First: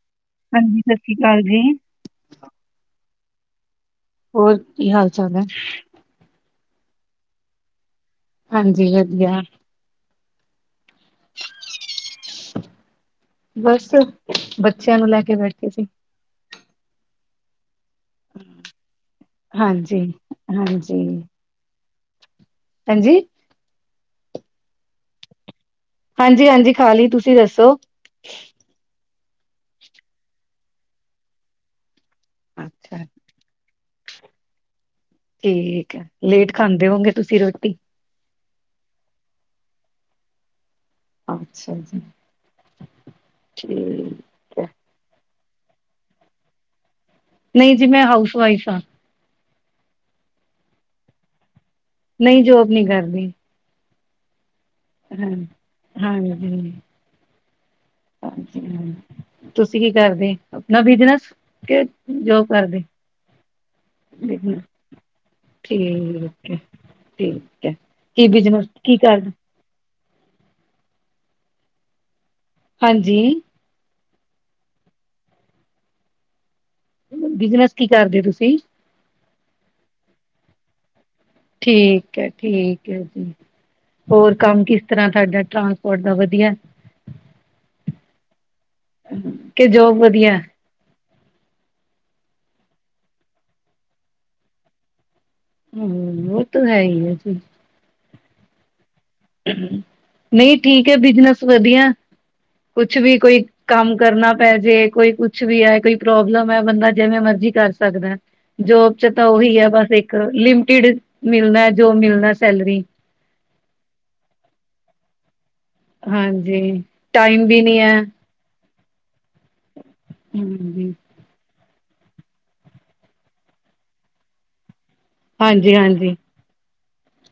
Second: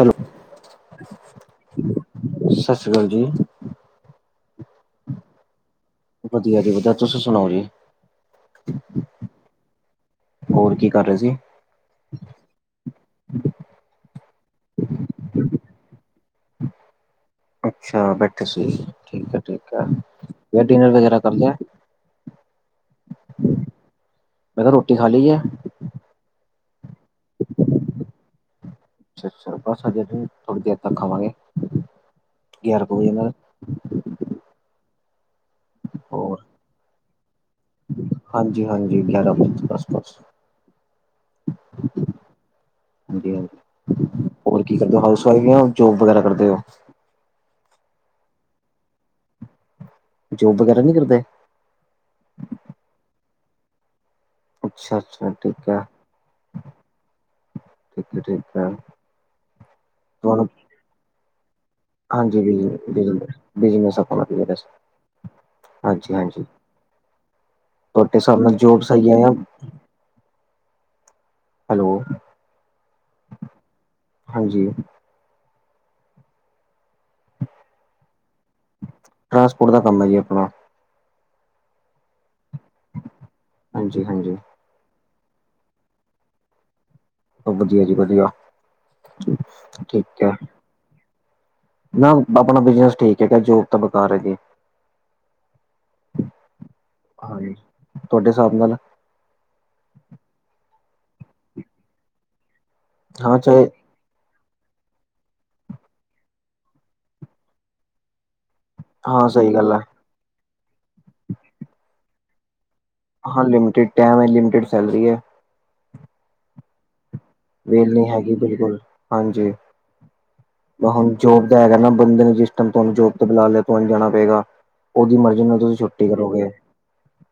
Hello ਹਾਂਜੀ ਸਾਸ ਸ੍ਰੀ ਕਾਲ ਜੀ। ਸਾ ਸ੍ਰੀ ਕਾਲ ਜੀ। ਹੋਰ, ਕੀ ਹਾਲ ਚਾਲ ਹੈ? ਵਧੀਆ ਜੀ ਵਧੀਆ ਤੁਸੀਂ ਸੁਣਾਓ ਜੀ। ਹਾਂਜੀ ਵਧੀਆ ਹੋਰ, ਕੀ ਕਰ ਰਹੇ ਸੀ? [inaudible] ਬਸ, ਬੱਚਿਆਂ ਨੂੰ ਲੈ ਕੇ ਬੈਠੇ ਸੀ। ਅੱਛਾ ਬੈਠੇ ਸੀ, ਠੀਕ ਹੈ-ਠੀਕ ਹੈ। ਹਾਂਜੀ, ਹੋਰ ਡਿਨਰ ਹਾਂਜੀ, ਵਗੈਰਾ ਕਰ ਲਿਆ ਹਾਂਜੀ। ਮੈ ਕੇਹਾ ਰੋਟੀ ਖਾ ਲਈ ਐ ਹਾਂਜੀ -ਹਾਂਜੀ ਖਾ ਲੀ, ਤੁਸੀਂ ਦੱਸੋ ਅੱਛਾ- ਅੱਛਾ! ਬਸ ਹਜੇ ਨੀਂ, ਥੋੜੀ ਦੇਰ ਤੱਕ ਖਾਵਾਂਗੇ ਗਿਆਰਾਂ ਕੋ ਅੱਛਾ ਵਜੇ ਨਾਲ ਠੀਕ ਹੈ, ਹੋਰ ਲੇਟ ਖਾਂਦੇ ਹੋਂਗੇ ਤੁਸੀਂ ਰੋਟੀ ਹਾਂਜੀ -ਹਾਂਜੀ, ਗਿਆਰਾਂ ਵਜੇ ਦੇ ਆਸ-ਪਾਸ ਅੱਛਾ ਜੀ! ਹਾਂਜੀ ਹਾਂਜੀ ਠੀਕ ਹੋਰ ਹੈ, ਕੀ ਕਰਦੇ ਹੋ, ਹਾਊਸ ਵਾਈਫ ਜਾਂ ਜੋਬ ਵਗੈਰਾ ਕਰਦੇ ਹੋ ਨਹੀਂ ਜੀ ਮੈਂ ਹਾਊਸ ਵਾਈਫ ਹਾਂ ਜੋਬ ਵਗੈਰਾ ਨਹੀਂ ਕਰਦੇ ਨਹੀਂ ਜੋਬ ਨਹੀਂ ਕਰਦੀ ਅੱਛਾ ਅੱਛਾ ਹਮ, ਠੀਕ ਹੈ ਹਾਂਜੀ। ਠੀਕ ਹੈ ਠੀਕ ਹੈ ਹਾਂਜੀ, ਤੁਸੀਂ ਕੀ ਕਰਦੋ? ਤੁਹਾਨੂੰ ਆਪਣਾ ਬਿਜ਼ਨਸ ਕੇ ਹਾਂਜੀ ਬਿਜ, ਬਿਜ ਬਿਜ਼ਨਸ ਆਪਣਾ ਵਧੀਆ ਬਿਜਨਸ ਬਸ ਠੀਕ ਹਾਂਜੀ-ਹਾਂਜੀ, ਹੈ, ਠੀਕ ਹੈ ਤੁਹਾਡੇ ਕੀ ਹਿਸਾਬ ਨਾਲ ਬਿਜਨਸ ਜੋਬ ਕੀ ਸਹੀ ਆ ਕਰ ਹੈਲੋ। ਹਾਂਜੀ। ਹਾਂਜੀ। ਬਿਜ਼ਨਸ ਕੀ ਕਰਦੇ ਹੋ ਤੁਸੀਂ? ਟਰਾਂਸਪੋਰਟ ਦਾ ਕੰਮ ਹੈ ਜੀ ਆਪਣਾ ਠੀਕ ਹੈ -ਠੀਕ ਹੈ ਜੀ, ਹਾਂਜੀ ਹੋਰ ਹਾਂਜੀ ਕੰਮ ਕਿਸ ਤਰ੍ਹਾਂ ਤੁਹਾਡਾ, ਟਰਾਂਸਪੋਰਟ ਦਾ ਵਧੀਆ [inaudible] ਵਧੀਆ ਜੀ ਵਧੀਆ, ਕਿ ਜੋਬ ਠੀਕ ਹੈ ਵਧੀਆ ਨਾ ਆਪਣਾ ਪਹਿਲਾ ਬਿਜ਼ਨਸ ਠੀਕ ਹੈਗਾ, ਜੋਬ ਤਾਂ ਬਕਾਰ ਹੈ ਜੀ ਹਮ ਵੋਤੋ ਹੈ ਹੀ ਹੈ ਜੀ ਹਾਂਜੀ ਤੁਹਾਡੇ ਹਿਸਾਬ ਨਾਲ ਨਹੀਂ ਠੀਕ ਹੈ ਬਿਜ਼ਨਸ ਵਧੀਆ, ਕੁਛ ਵੀ ਹਾਂ ਕੋਈ ਚਾਹੇ ਕੰਮ ਕਰਨਾ ਪੈ ਜੇ, ਕੋਈ ਕੁਛ ਵੀ ਹੈ, ਕੋਈ ਪ੍ਰੋਬਲਮ ਹੈ ਬੰਦਾ ਜਿਵੇਂ ਮਰਜ਼ੀ ਕਰ ਸਕਦੈ ਜੋਬ ਚ ਤਾਂ ਹਾਂ ਸਹੀ ਉਹੀ ਹੈ ਗੱਲ ਬਸ ਇੱਕ, ਲਿਮਟਿਡ ਮਿਲਨਾ ਹੈ ਜੋ ਮਿਲਨਾ ਸੈਲਰੀ ਹਾਂ ਲਿਮਟਿਡ ਟਾਈਮ ਹੈ, ਲਿਮਟਿਡ ਸੈਲਰੀ ਹੈ ਹਾਂਜੀ, ਟਾਈਮ ਵੀ ਨੀ ਹੈ ਹਾਂਜੀ ਬਿਲਕੁਲ ਹਾਂਜੀ। ਆ ਹਾਂਜੀ ਹੁਣ ਜੋਬ ਦਾ ਹੈਗਾ ਨਾ, ਬੰਦੇ ਨੇ ਜਿਸ ਟਾਈਮ ਤੁਹਾਨੂੰ ਜੋਬ ਤੇ ਬੁਲਾ ਲਿਆ ਤੁਹਾਨੂੰ ਜਾਣਾ ਪਏਗਾ। ਉਹਦੀ ਮਰਜ਼ੀ ਨੂੰ ਹਾਂਜੀ ਤੁਸੀਂ ਛੁੱਟੀ ਹਾਂਜੀ ਕਰੋਗੇ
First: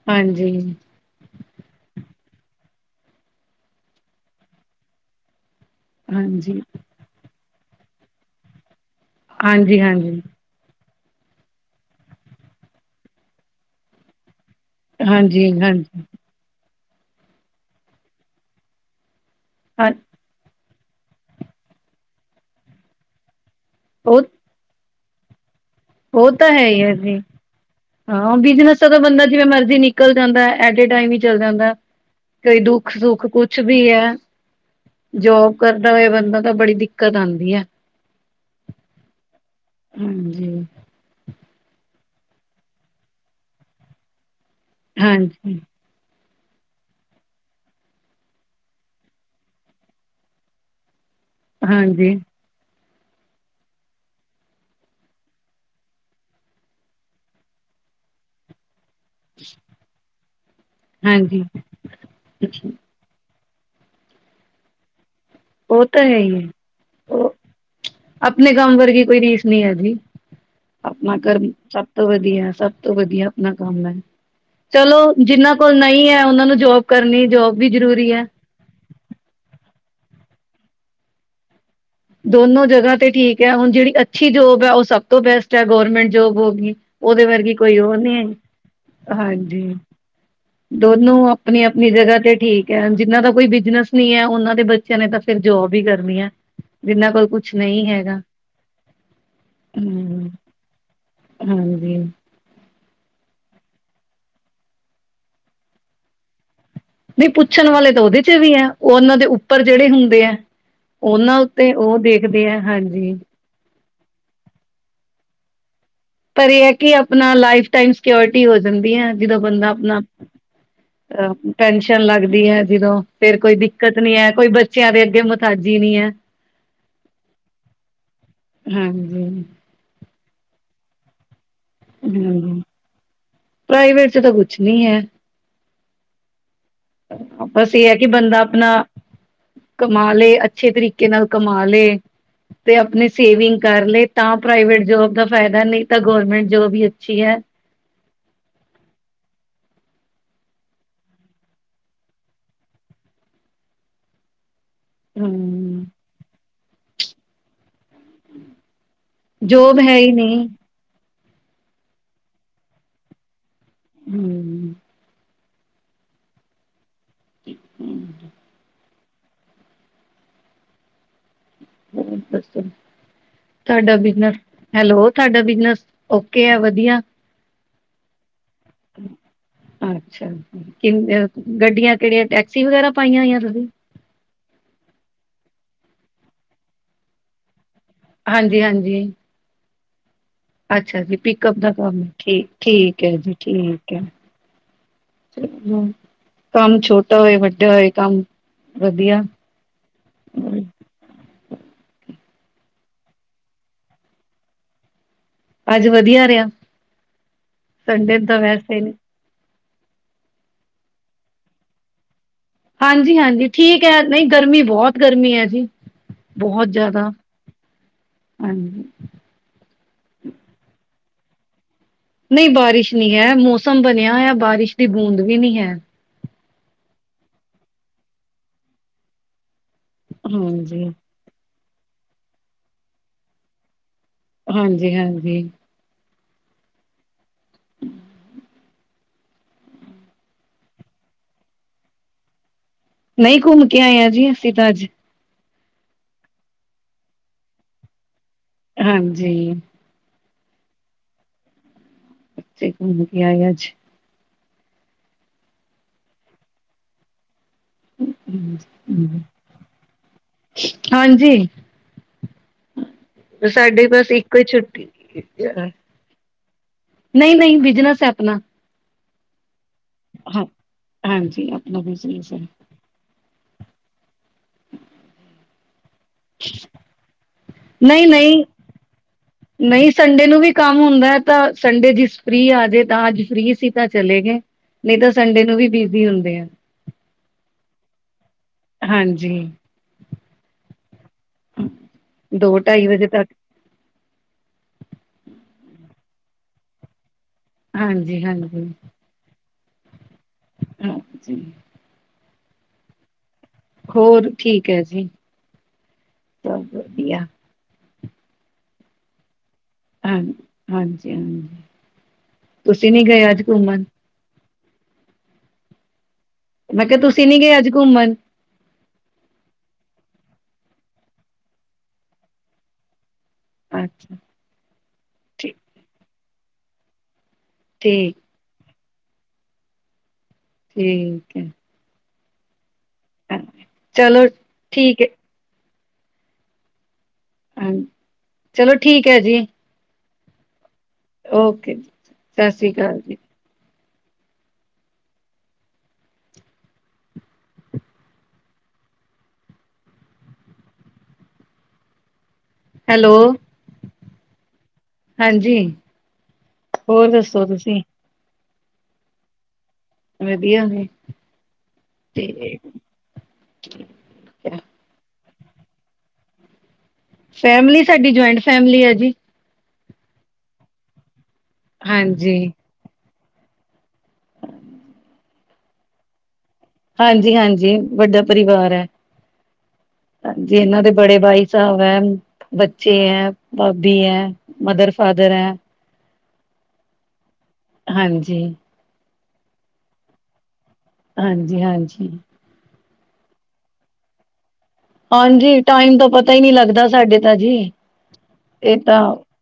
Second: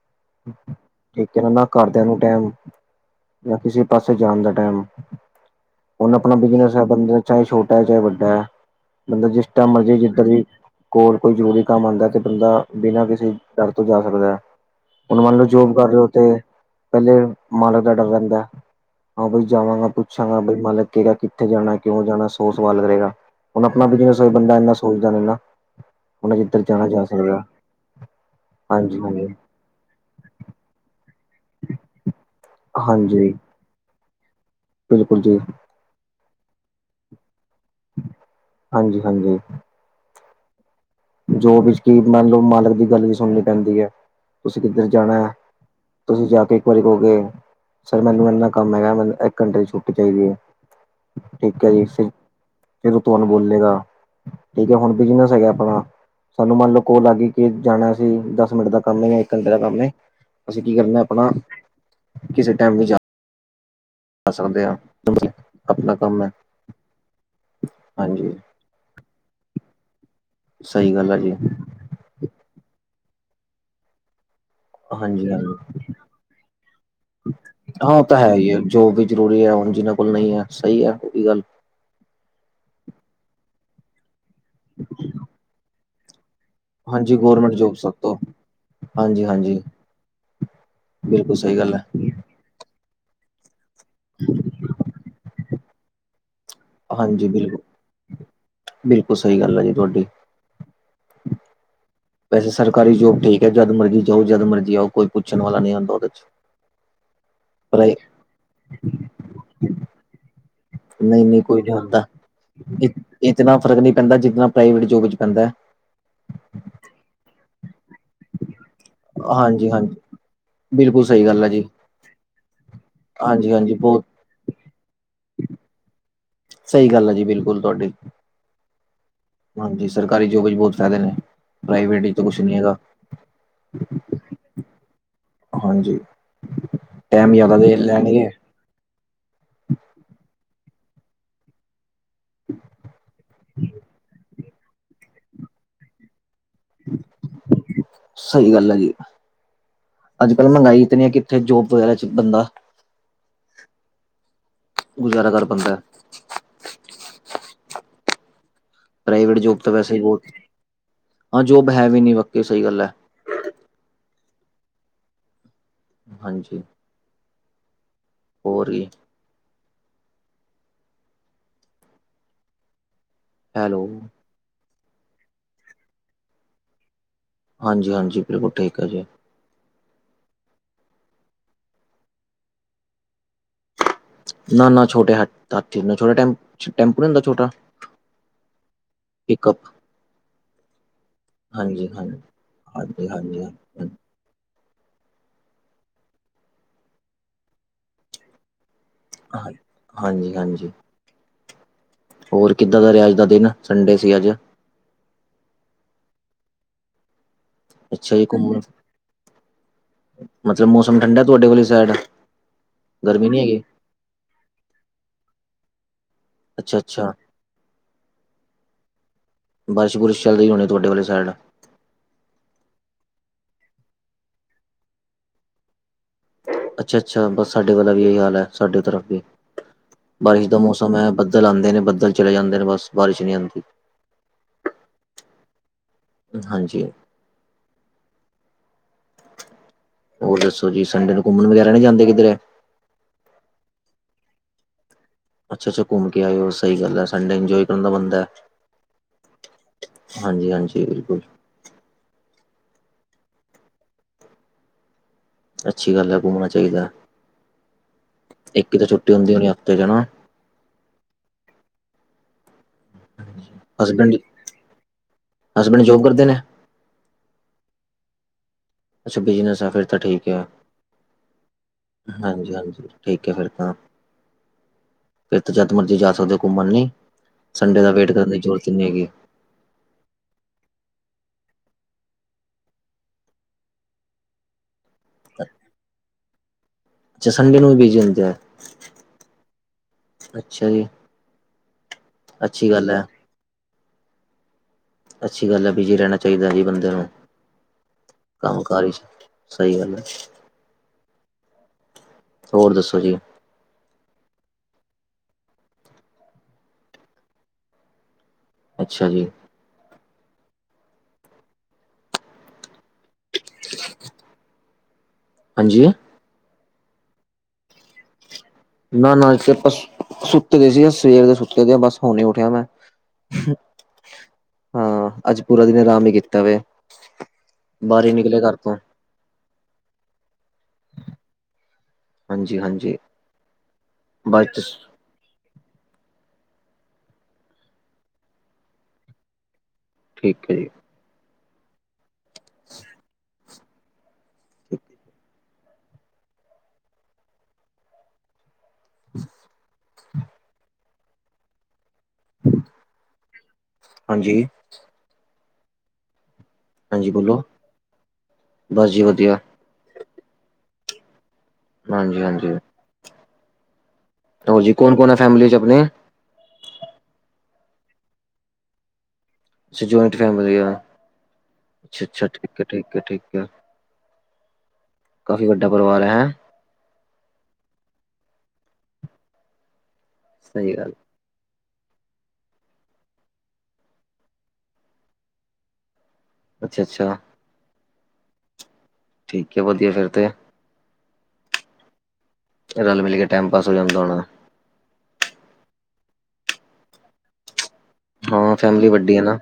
ਹਾਂਜੀ, ਠੀਕ ਹੈ ਨਾ, ਨਾ ਘਰਦਿਆਂ ਨੂੰ ਟੈਮ, ਨਾ ਕਿਸੇ ਪਾਸੇ ਜਾਣ ਦਾ ਟੈਮ ਹੁਣ ਆਪਣਾ ਹਾਂਜੀ, ਬਿਜਨਸ ਹੈ ਬੰਦੇ ਚਾਹੇ ਛੋਟਾ ਹੈ, ਚਾਹੇ ਵੱਡਾ ਹੈ ਬੰਦਾ ਜਿਸ ਟੈਮ ਹਾਂਜੀ, ਮਰਜ਼ੀ ਹਾਂਜੀ, ਜਿੱਧਰ ਵੀ ਕੋਲ਼ ਕੋਈ ਜ਼ਰੂਰੀ ਕੰਮ ਆਂਦੈ, ਤੇ ਬੰਦਾ ਬਿਨਾਂ ਕਿਸੀ ਡਰ ਤੋ ਜਾ ਸਕਦੈ। ਹੁਨ ਮੰਨ ਲੋ ਹਾਂਜੀ, ਜੋਬ ਕਰ ਹਾਂਜੀ। ਰੇਓ ਤੇ ਪੈਲੇ ਮਾਲਕ ਦਾ ਡਰ ਰੈਂਦੈ, ਹਾਂ ਬਈ ਜਾਵਾਂਗਾ ਹਾਂ ਪੁਛਾਂਗਾ ਬਈ ਮਾਲਕ ਕਏਗਾ ਕਿੱਥੇ ਜਾਨੈ, ਕਿਓਂ ਜਾਨੈ ਸੌ ਸਵਾਲ ਕਰੇਗਾ, ਹੁਨ ਅਪਨਾ ਬਿਜ਼ਨਸ ਹੋਏ ਬੰਦਾ ਏਨਾ ਸੋਚਦਾ ਨੀ ਨਾ ਓ ਹੁਣ ਤਾ ਜਿੱਧਰ ਹੈਈ ਜਾਣਾ ਐ ਜਾ ਜੀ, ਸਕਦਾ ਹਾਂ ਬਿਜ਼ਨਸ ਆਲਾ ਹਾਂਜੀ ਬੰਦਾ ਹਾਂਜੀ। ਜਿਵੇਂ ਮਰਜ਼ੀ ਨਿ ਨਿਕਲ ਜਾਂਦੈ, ਐਟੇ ਟਾਈਮ ਈ ਚੱਲ ਜਾਂਦੈ ਤੇ ਦੁੱਖ ਸੁੱਖ ਹਾਂਜੀ ਕੁਛ ਵੀ ਐ। ਬਿਲਕੁਲ ਜੀ ਜੋਬ ਕਰਦਾ ਹੋਏ ਬੰਦਾ ਤਾਂ ਬੜੀ ਦਿੱਕਤ ਆਂਦੀ ਐ। ਹਾਂਜੀ-ਹਾਂਜੀ। ਹਾਂਜੀ। ਜੋਬ ਇੱਚ ਕੀ ਮੰਨ ਲੋ ਮਾਲਕ ਦੀ ਗੱਲ ਵੀ ਸੁਨਨੀ ਪੈਂਦੀ ਐ, ਤੁਸੀ ਕਿੱਧਰ ਜਾਨੈ ਹਾਂਜੀ, ਤੁਸੀ ਜਾ ਕੇ ਇੱਕ ਵਾਰੀ ਕਓਗੇ। ਸਰ ਮੈਨੂੰ ਇੰਨਾ ਕੰਮ ਹੈਗੈ, ਮੈਨੂੰ ਇੱਕ ਘੰਟੇ ਦੀ ਛੁੱਟੀ ਚਾਈਦੀ ਏ। ਠੀਕ ਐ ਜੀ, ਸਿਰ ਹਾਂਜੀ, ਫੇਰ ਓ ਤੋਆਨੂੰ ਬੋਲੇਗਾ ਠੀਕ ਐ ਹੁਣ ਬਿਜਨਸ ਹੈਗੈ ਅਪਨਾ ਸਾਨੂੰ ਮੰਨ ਲੋ ਕੋਲ ਆ ਗੀ ਕੇ ਜਾਣੈ ਅਸੀ, ਦਸ ਮਿੰਟ ਦਾ ਕੰਮ ਹੈਗੈ। ਘੰਟੇ ਦਾ ਕੰਮ ਏ, ਅਸੀ ਕੀ ਕਰਨੈ ਆਪਨਾ ਹਾਂਜੀ ਕਿਸੇ ਟੈਮ ਵੀ ਜਾ ਆ ਸਕਦੇ ਆ [unintelligible] ਓ ਤਾ ਹੈ ਈ ਏ, ਓ ਹਾਂਜੀ ਆਪਨੇ ਕੰਮ ਵਰਗੀ ਕੋਈ ਰੀਸ ਨੀਂ ਹੈ ਜੀ। ਸਹੀ ਗੱਲ ਅਪਨਾ ਹੈ ਜੀ ਕਰਮ ਸਬ ਤੋਂ ਵਦੀਐ, ਸਬ ਤੋਂ ਵਦੀਆ ਅਪਨਾ ਕੰਮ ਐ। ਚਲੋ, ਹਾਂਜੀ ਹਾਂਜੀ ਜਿੰਨਾਂ ਕੋਲ ਨਈ ਐ ਓਨਾਂ ਨੂੰ ਜੋਬ ਕਰਨੀ ਜੋਬ ਵੀ ਹਾਂ ਉਹ ਜ਼ਰੂਰੀ ਤਾਂ ਐ। ਹੈ ਹੀ ਹੈ ਜੋਬ ਵੀ ਜ਼ਰੂਰੀ ਐ, ਹੁਨ ਜਿੰਨਾਂ ਕੋਲ਼ ਨਈ ਐ, ਸਈ ਐ ਓਵੀ ਗੱਲ। ਦੋਨੋਂ ਜਗਾ ਤੇ ਠੀਕ ਐ ਹੁਨ ਜੇੜੀ ਅੱਛੀ ਜੋਬ ਐ, ਓ ਸਬ ਤੋ ਬੈਸਟ ਐ ਗੌਰਮੇਂਟ ਜੋਬ ਹੋਗੀ। ਹਾਂਜੀ ਓਦੇ ਗੌਰਮੈਂਟ ਵਰਗੀ ਜੋਬ ਕੋਈ ਸਭ ਓ ਤੋਂ ਨੀ ਐ, ਹਾਂਜੀ। ਦੋਨੋਂ ਬਿਲਕੁਲ ਸਹੀ ਗੱਲ ਹੈ ਆਪਨੀ-ਆਪਨੀ ਜਗਾ ਤੇ ਠੀਕ ਕੇ ਜਿੰਨਾਂ ਦਾ ਕੋਈ ਬਿਜਨਸ ਨੀ ਐ, ਓਨਾਂ ਦੇ ਬੱਚੇਆਂ ਨੇ ਤਾਂ ਫੇਰ ਜੋਬ ਈ ਕਰਨੀ ਐ। ਜਿੰਨਾਂ ਕੋਲ ਹਾਂਜੀ ਕੁਛ ਬਿਲਕੁਲ ਨਈ ਹੈਗਾ, ਬਿਲਕੁਲ ਸਹੀ ਗੱਲ ਹੈ ਜੀ ਤੁਹਾਡੀ ਹੂੰ। ਹਾਂਜੀ ਵੈਸੇ ਸਰਕਾਰੀ ਜੋਬ ਠੀਕ ਐ, ਜਦ ਮਰਜ਼ੀ ਜਾਓ, ਜਦ ਮਰਜ਼ੀ ਆਓ ਕੋਈ ਪੁੱਛਨ ਵਾਲਾ ਨੀ ਆਂਦਾ ਓਦੇ ਚ ਨਈ ਪੁੱਛਨ ਪਰ ਵਾਲੇ ਤਾ ਓਦੇ ਚ ਵੀ ਐ, ਓ ਉਨਾਂ ਦੇ ਉੱਪਰ ਜੇੜੇ ਹੁੰਦੇ ਐ। ਨਹੀਂ ਓਨਾਂ ਨਹੀਂ ਕੋਈ ਨੀ ਉੱਤੇ ਹੁੰਦਾ ਓ ਦੇਖਦੇ ਐ, ਇ ਹਾਂਜੀ। ਇਤਨਾ ਫ਼ਰਕ ਨੀ ਪੈਂਦਾ, ਜਿਤਨਾ ਪ੍ਰਾਈਵੇਟ ਜੋਬ ਚ ਪੈਂਦੈ। ਪਰ ਏ ਐ ਕਿ ਅਪਨਾ ਲਾਈਫ ਟਾਈਮ ਸਿਕਿਓਰਟੀ ਹੋ ਜਾਂਦੀ ਐ ਜੀਦੋਂ ਬੰਦਾ ਹਾਂਜੀ ਹਾਂਜੀ ਆਪਨਾ ਬਿਲਕੁਲ ਸਹੀ ਗੱਲ ਹੈ ਅ ਜੀ ਟੈਨਸ਼ਨ ਲੱਗਦੀ ਹੈ ਜਿਦੋਂ ਫੇਰ ਹਾਂਜੀ ਕੋਈ ਹਾਂਜੀ ਦਿੱਕਤ ਬਹੁਤ ਨੀ ਐ, ਕੋਈ ਬ ਬਚੇਆਂ ਦੇ ਅੱਗੇ ਮੁਥਾਜੀ ਨੀ ਐ। ਸਈ ਗੱਲ ਆ ਜੀ, ਬਿਲਕੁਲ ਤੁਆਡੀ। ਹਾਂਜੀ। ਹਾਂਜੀ, ਸਰਕਾਰੀ ਜੋਬ ਚ ਬੋਤ ਫੈਦੇ ਨੇ। ਪ੍ਰਾਈਵੇਟ ਇੱਚ ਤਾ ਕੁਛ ਨੀ ਹੂੰ ਹੈਗਾ। ਪ੍ਰਾਈਵੇਟ ਚ ਤਾਂ ਕੁਛ ਨੀ ਹੈ ਹਾਂਜੀ, ਟੈਮ ਜਾਦਾ ਦੇ ਲੈਨਗੇ। ਅਪਨਾ, ਕਮਾ ਲੇ ਅੱਛੇ ਤਰੀਕੇ ਨਾਲ਼ ਕਮਾ ਲੇ। ਤੇ ਅਪਨੀ ਸੇਵਿੰਗ ਕਰ ਲੇ, ਤਾਂ ਪ੍ਰਾਈਵੇਟ ਜੋਬ ਦਾ ਫੈਦੈ ਨਈ ਤਾ ਗੌਰਮੈਂਟ ਜੋਬ ਈ ਅੱਛੀ ਐ। ਸਈ ਗੱਲ ਆ ਜੀ। ਅੱਜ-ਕੱਲ ਮੰਗਾਈ ਇਤਨੀ ਐ ਕਿੱਥੇ ਜੋਬ ਵਗੈਰਾ ਚ ਬੰਦਾ ਗੁਜ਼ਾਰਾ ਕਰ ਪਾਂਦੈ। ਹੂੰ। ਪ੍ਰਾਈਵੇਟ ਜੋਬ ਤਾਂ ਵੈਸੇ ਹੈ ਈ ਹੀ ਬੋਤ, ਨਹੀਂ। ਹਾਂ ਜੋਬ ਹੈ ਵੀ ਨੀ, ਵਾਕਈ ਸਹੀ ਗੱਲ ਐ। ਹੂੰ। ਹਾਂਜੀ। [inaudible] ਹੋਰ ਵੀ। ਦੱਸੋ, ਹੈਲੋ ਤੁਹਾਡਾ ਬਿਜਨਸ ਹੈਲੋ, ਤੁਹਾਡਾ ਬਿਜਨਸ, ਓਕੇ ਆ, ਵਦੀਆ। ਹਾਂਜੀ-ਹਾਂਜੀ, ਬਿਲਕੁਲ ਠੀਕ ਆ ਜੀ। ਅੱਛਾ, ਕੇ ਗੱਡੀਆਂ ਕੇੜੀਆਂ ਟੈਕਸੀ ਵਗੈਰਾ ਪਾਈਆਂ ਹੋਈਆ ਤੁਸੀਂ? ਨਾ- ਨਾ, ਛੋਟੇ ਹ ਹਾਥੀ, ਨਾ ਛੋਟੇ ਟੈਂਪ- ਛੋਟੇ ਟੈਂਪੂ ਨੀ ਹੁੰਦਾ ਛੋਟਾ। ਹਾਂਜੀ-ਹਾਂਜੀ। ਪਿਕਅਪ। ਅੱਛਾ ਜੀ, ਪਿਕਅਪ ਦਾ ਹਾਂਜੀ ਕੰਮ, ਹਾਂਜੀ ਠੀ- ਠੀਕ ਹਾਂਜੀ ਐ ਜੀ ਹਾਂਜੀ ਹਾਂ ਠੀਕ ਐ। ਹੂੰ, ਕੰਮ ਛੋਟਾ ਹੋਏ, ਵੱਡਾ ਹੋਏ, ਕੰਮ। ਵਧੀਆ। ਹਾਂ, ਹਾਂਜੀ-ਹਾਂਜੀ। ਹੋਰ, ਕਿੱਦਾਂ ਦਾ ਰੇਆ ਅਜ ਦਾ ਦਿਨ? ਸੰਡੇ ਸੀ ਅੱਜ। ਅੱਜ ਵਦੀਆ ਰੇਆ। ਅੱਛਾ ਜੀ, ਘੁੰਮਣ? ਨੀ ਮਤਲਬ ਮੌਸਮ ਠੰਡਾ ਤੁਹਾਡੇ ਵਾਲੀ ਸਾਈਡ। ਗਰਮੀ ਨੀ ਹਾਂਜੀ-ਹਾਂਜੀ, ਹੈਗੀ ਠੀਕ ਐ, ਨਈ ਗਰਮੀ ਬੋਤ ਗਰਮੀ ਐ ਜੀ। ਬੋਹਤ ਅੱਛਾ ਜਾਦਾ, ਅੱਛਾ ਹਾਂਜੀ। ਬਾਰਸ਼- ਬੁਰਸ਼ ਚੱਲਦੀ ਹੋਨੀ ਤੁਹਾਡੇ ਵਾਲੇ ਸਾਈਡ। ਨਈ ਬਾਰਿਸ਼ ਨੀ ਐ, ਮੌਸਮ ਬਨਿਆ ਹੋਇਐ, ਬਾਰਿਸ਼ ਦੀ ਬੂੰਦ ਵੀ ਨੀ ਐ। ਅੱਛਾ-ਅੱਛਾ, ਬਸ ਸਾਡੇ ਵਾਲਾ ਵੀ ਏਈ ਹਾਲ ਹੈ ਸਾਡੇ ਤਰਫ, ਬਾਰਿਸ਼ ਦਾ ਹਾਂਜੀ ਮੌਸਮ ਹੈ ਬਸ। ਬੱਦਲ ਆਦੇਂ ਨੇ, ਬੱਦਲ ਚਲੇ ਜਾਂਦੇ ਨੇ, ਬਸ ਬਾਰਿਸ਼ ਨੀ ਆਂਦੀ। ਹਾਂਜੀ-ਹਾਂਜੀ। ਹਾਂਜੀ। ਹੋਰ ਦੱਸੋ ਜੀ, ਸੰਡੇ ਨੂੰ ਘੁੰਮਨ ਵਗੈਰਾ ਨੀ ਜਾਂਦੇ ਕਿਧਰੇ? ਨਈ ਘੁੰਮ ਕੇ ਆਏ ਆ ਜੀ, ਅਸੀਂ ਤਾਂ ਅੱਜ। ਅੱਛਾ -ਅੱਛਾ ਘੁੰਮ ਕੇ ਆਏ ਓ, ਸਹੀ ਗੱਲ ਐ, ਸੰਡੇ ਇੰਜੋਏ ਕਰਨ ਦਾ ਬੰਨਦੈ। ਹਾਂਜੀ। ਹਾਂਜੀ-ਹਾਂਜੀ, ਬਿਲਕੁਲ। ਕਿਥੇ ਘੁੰਮ ਕੇ ਆਏ ਅੱਜ? ਅੱਛੀ ਗੱਲ ਐ, ਘੁੰਮਨਾ ਚਾਈਦਾ। ਇੱਕ ਈ ਤਾਂ ਛੁੱਟੀ ਹੁੰਦੀ ਹੋਨੀ ਹਫ਼ਤੇ 'ਚ ਹੈਨਾ? ਹਾਂਜੀ। ਸਾਡੇ ਬਸ ਹਸਬੈਂਡ ਇੱਕੋ ਈ ਛੁੱਟੀ, ਹੈ। ਹਸਬੈਂਡ ਜੋਬ ਕਰਦੇ ਨੇ ਨਈ-ਨਈ, ਬਿਜਨਸ ਐ ਅਪਨਾ। ਅੱਛਾ ਬਿਜਨਸ ਐ, ਫਿਰ ਤਾਂ ਠੀਕ ਐ। ਹਾਂਜੀ ਆਪਣਾ ਬਿਜਨਸ ਹੈ। ਹਾਂਜੀ-ਹਾਂਜੀ। ਠੀਕ ਐ ਫਿਰ ਤਾਂ, ਫਿਰ ਤਾਂ ਜਦ ਮਰਜੀ ਜਾ ਓਦੋਂ ਘੁੰਮਨ ਲਈ, ਸੰਡੇ ਦਾ ਵੇਟ ਕਰਨ ਜ਼ਰੂਰਤ ਨੀ ਹੈਗੀ। ਨਈ ਸੰਡੇ ਨੂੰ ਵੀ ਕੰਮ ਹੁੰਦਾ। ਤਾਂ ਸੰਡੇ ਜਿਸ ਫਰੀ ਆ ਜੇ, ਤਾਂ ਅੱਜ ਫ੍ਰੀ ਸੀ ਤਾਂ ਚਲੇ ਗਏ। ਨਈ, ਤਾਂ ਸੰਡੇ ਨੂੰ ਵੀ ਬਿਜ਼ੀ ਹੁੰਦੇ ਆ। ਅੱਛਾ, ਸੰਡੇ ਨੂੰ ਵੀ ਬਿਜ਼ੀ ਹੁੰਦੇ ਆ, ਹਾਂਜੀ। ਅੱਛਾ ਜੀ। ਦੋ ਅੱਛੀ ਢਾਈ ਗੱਲ ਹੈ ਵਜੇ ਤੱਕ ਅੱਛੀ ਗੱਲ ਐ, ਬਿਜ਼ੀ ਰੈਣਾ ਚਾਈਦਾ ਜੀ ਬੰਦਿਆਂ ਨੂੰ, ਹਾਂਜੀ-ਹਾਂਜੀ, ਹਾਂਜੀ। ਕੰਮ-ਕਾਰ ਵਿਚ। ਸਈ ਗੱਲ ਐ। ਹਾਂ ਜੀ। ਔਰ ਦੱਸੋ ਜੀ? ਹੋਰ ਠੀਕ ਐ ਜੀ [unintelligible] ਅੱਛਾ ਜੀ। ਹਨ, ਹਾਂਜੀ-ਹਾਂਜੀ, ਤੁਸੀਂ ਨੀ ਗਏ ਅੱਜ ਘੁੰਮਣ? [inaudible] ਹਾਂਜੀ ਮੈਂ ਕੇਆ ਤੁਸੀਂ ਨੀ ਗਏ ਅੱਜ ਘੁੰਮਣ? ਨਾ-ਨਾ, ਅੱਜ ਤੇ ਪਸ ਸੁੱਤੇ ਦੇ ਸੀ ਅੱਜ ਸਵੇਰੇ ਦੇ ਸੁੱਤੇ ਦੇ ਆ, ਬਸ ਹੁਣੇ ਉਠੇਆ ਮੈਂ। ਅੱਛਾ। ਹਾਂ, ਅੱਜ ਠੀਕ ਪੂਰਾ ਦਿਨ ਆਰਾਮ ਈ ਕੀਤਾ ਵੇ, [inaudible] ਬਾਰ ਈ ਠੀਕ ਨੀ ਨਿਕਲੇ ਕਾਰ ਤੋਂ। ਠੀਕ ਏ। ਹਾਂਜੀ-ਹਾਂਜੀ। ਹਾਂਜੀ, ਚਲੋ ਠੀਕ ਏ। ਹਨ, ਚਲੋ ਠੀਕ ਐ ਜੀ। ਠੀਕ ਐ ਜੀ। ਓਕੇ ਜੀ, ਸਤਿ ਸ਼੍ਰੀ ਕਾਲ ਜੀ। [inaudible] ਹੈਲੋ ਹਾਂਜੀ [inaudible] ਹਾਂਜੀ। ਹੋਰ ਹਾਂਜੀ ਬੋਲੋ, ਦੱਸੋ ਤੁਸੀਂ ਬਸ ਜੀ ਵਧੀਆ। ਵਧੀਆ ਵੇ। ਹਾਂਜੀ-ਹਾਂਜੀ। ਹੈ ਔਰ ਜੀ ਕੋਣ-ਕੋਣ ਐ ਫੈਮਿਲੀ ਚ ਅਪਣੇ? ਫੈਮਿਲੀ ਸਾਡੀ ਜੁਆਇੰਟ ਫੈਮਿਲੀ ਐ ਜੀ। ਅੱਛਾ ਜੁਆਇੰਟ ਫੈਮਿਲੀ ਆ, ਅੱਛਾ-ਅੱਛਾ, ਹਾਂਜੀ ਠੀਕੈ-ਠੀਕੈ- ਠੀਕੈ। ਕਾਫ਼ੀ ਵੱਡਾ ਪਰਿਵਾਰ ਹੈਂ? ਹਾਂਜੀ-ਹਾਂਜੀ ਵੱਡਾ ਪਰਿਵਾਰ ਐ, ਹਾਂਜੀ, ਸਹੀ ਏਹਨਾਂ ਦੇ ਗੱਲ, ਬੜੇ ਭਾਈ ਸਬ ਐਂ, ਬੱਚੇ ਐ ਭਾਬੀ ਐ, ਮਦਰ ਫਾਦਰ ਐ। ਅੱਛਾ-ਅੱਛਾ। ਹਾਂਜੀ। ਠੀਕੈ, ਵਧੀਆ ਏ ਫਿਰ ਤੇ। ਹਾਂਜੀ-ਹਾਂਜੀ। ਰਲ ਮਿਲ ਕੇ ਟੈਮ ਪਾਸ ਹੋ ਜਾਂਦਾ ਹੋਣਾ। ਹਾਂਜੀ ਟਾਈਮ ਦਾ ਪਤਾ ਈ ਨੀ ਲੱਗਦਾ ਸਾਡੇ ਤਾਂ ਜੀ। ਹਾਂ ਇਹ ਫੈਮਿਲੀ ਤਾਂ ਵੱਡੀ ਐ ਨਾ।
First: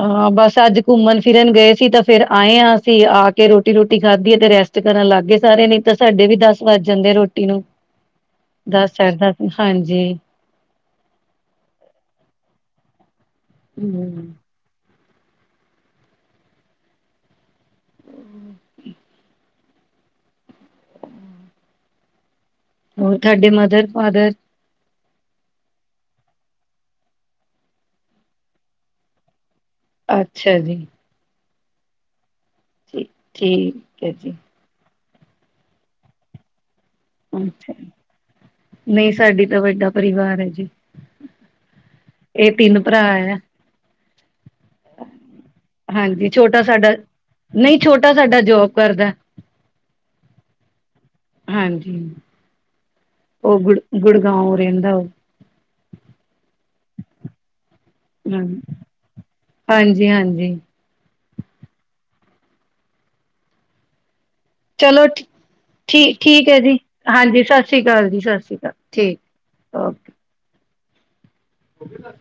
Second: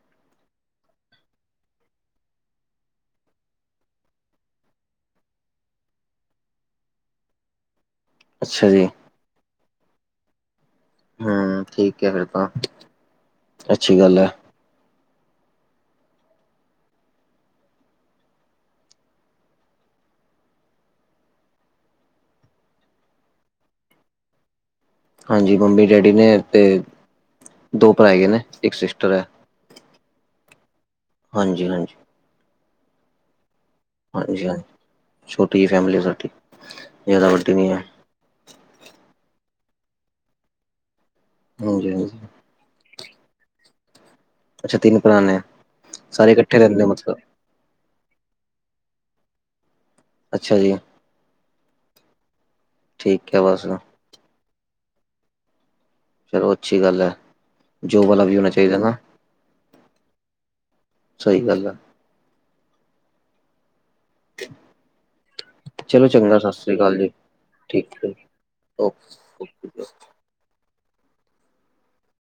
ਹਾਂ, ਬਸ ਅੱਜ ਘੁੰਮਣ ਫਿਰਨ ਗਏ ਸੀ ਤਾਂ ਫਿਰ ਆਂਏ ਆਂ ਅਸੀਂ, ਆ ਕੇ ਰੋਟੀ ਰੂਟੀ ਖਾਧੀ ਏ ਤੇ ਰੈਸ ਟ ਕਰਨ ਲੱਗ ਗਏ ਸਾਰੇ ਨੀ ਤਾਂ ਸਾਡੇ ਵੀ ਦਸ ਵੱਜ ਜਾਂਦੇ ਰੋਟੀ ਨੂੰ। ਅੱਛਾ ਜੀ। ਦਸ ਐਦਾਂ ਹਾਂਜੀ। ਹਮ ਠੀਕੈ ਫਿਰ ਤਾਂ, ਅੱਛੀ ਗੱਲ ਐ। ਹਮ [unintelligible] ਹੋਰ ਥਾਡੇ ਮਦਰ ਫਾਦਰ ਹਾਂਜੀ ਮੰਮੀ ਡੈਡੀ ਨੇ ਤੇ ਦੋ ਭਾਈ ਨੇ, ਇੱਕ ਸਿਸਟਰ ਐ। ਅੱਛਾ ਜੀ। ਹਾਂਜੀ-ਹਾਂਜੀ। ਠੀ, ਠੀ ਹਾਂਜੀ-ਹਾਂ, ਛੋਟੀ ਜੀ ਫੈਮਿਲੀ ਸਾਡੀ। ਜ਼ਿਆਦਾ ਵੱਡੀ ਨੀ ਅੱਛਾ, ਐ, ਨਈ ਸਾਡੀ ਤਾਂ ਵੱਡਾ ਪਰਿਵਾਰ ਐ ਜੀ। ਹਾਂਜੀ-ਹਾਂਜੀ। ਏ ਤਿੰਨ ਪਰਾ ਯਾ ਅੱਛਾ ਤਿੰਨ ਪਰਾ ਨੇ‌ ਐ। ਹਾਂਜੀ, ਛੋਟਾ ਸਾਡਾ ਨਈਂ ਛੋਟਾ ਸਾਡਾ ਜੋਬ ਕਰਦਾ। ਅੱਛਾ ਜੀ। ਹਾਂਜੀ, ਠੀਕ ਐ ਓ ਬਸ, ਗੁੜ ਗੁੜਗਾਓਂ ਰੈਂਦਾ ਓ ਚਲੋ ਅੱਛੀ ਗੱਲ ਐ, ਜੋਬ ਵਾਲਾ ਵੀ ਹਾਂ ਹੋਣਾ ਚਾਈਦਾ ਨਾ। ਹਾਂਜੀ ਹਾਂਜੀ ਸਈ ਗੱਲ ਐ। ਚਲੋ ਠੀ ਠੀ ਚਲੋ ਚੰਗਾ ਠੀਕ ਸਤਿ ਐ ਜੀ ਸ੍ਰੀ ਅਕਾਲ ਹਾਂਜੀ ਸਾਸ ਸ੍ਰੀ ਠੀਕ ਕਾਲ ਹੈ ਜੀ-ਸਾਸ ਸ਼੍ਰੀ ਕਾਲ ਠੀਕ ਓਕੇ ਓਕੇ। ਹੋਗੇ ਦੱਸ-ਵੀ।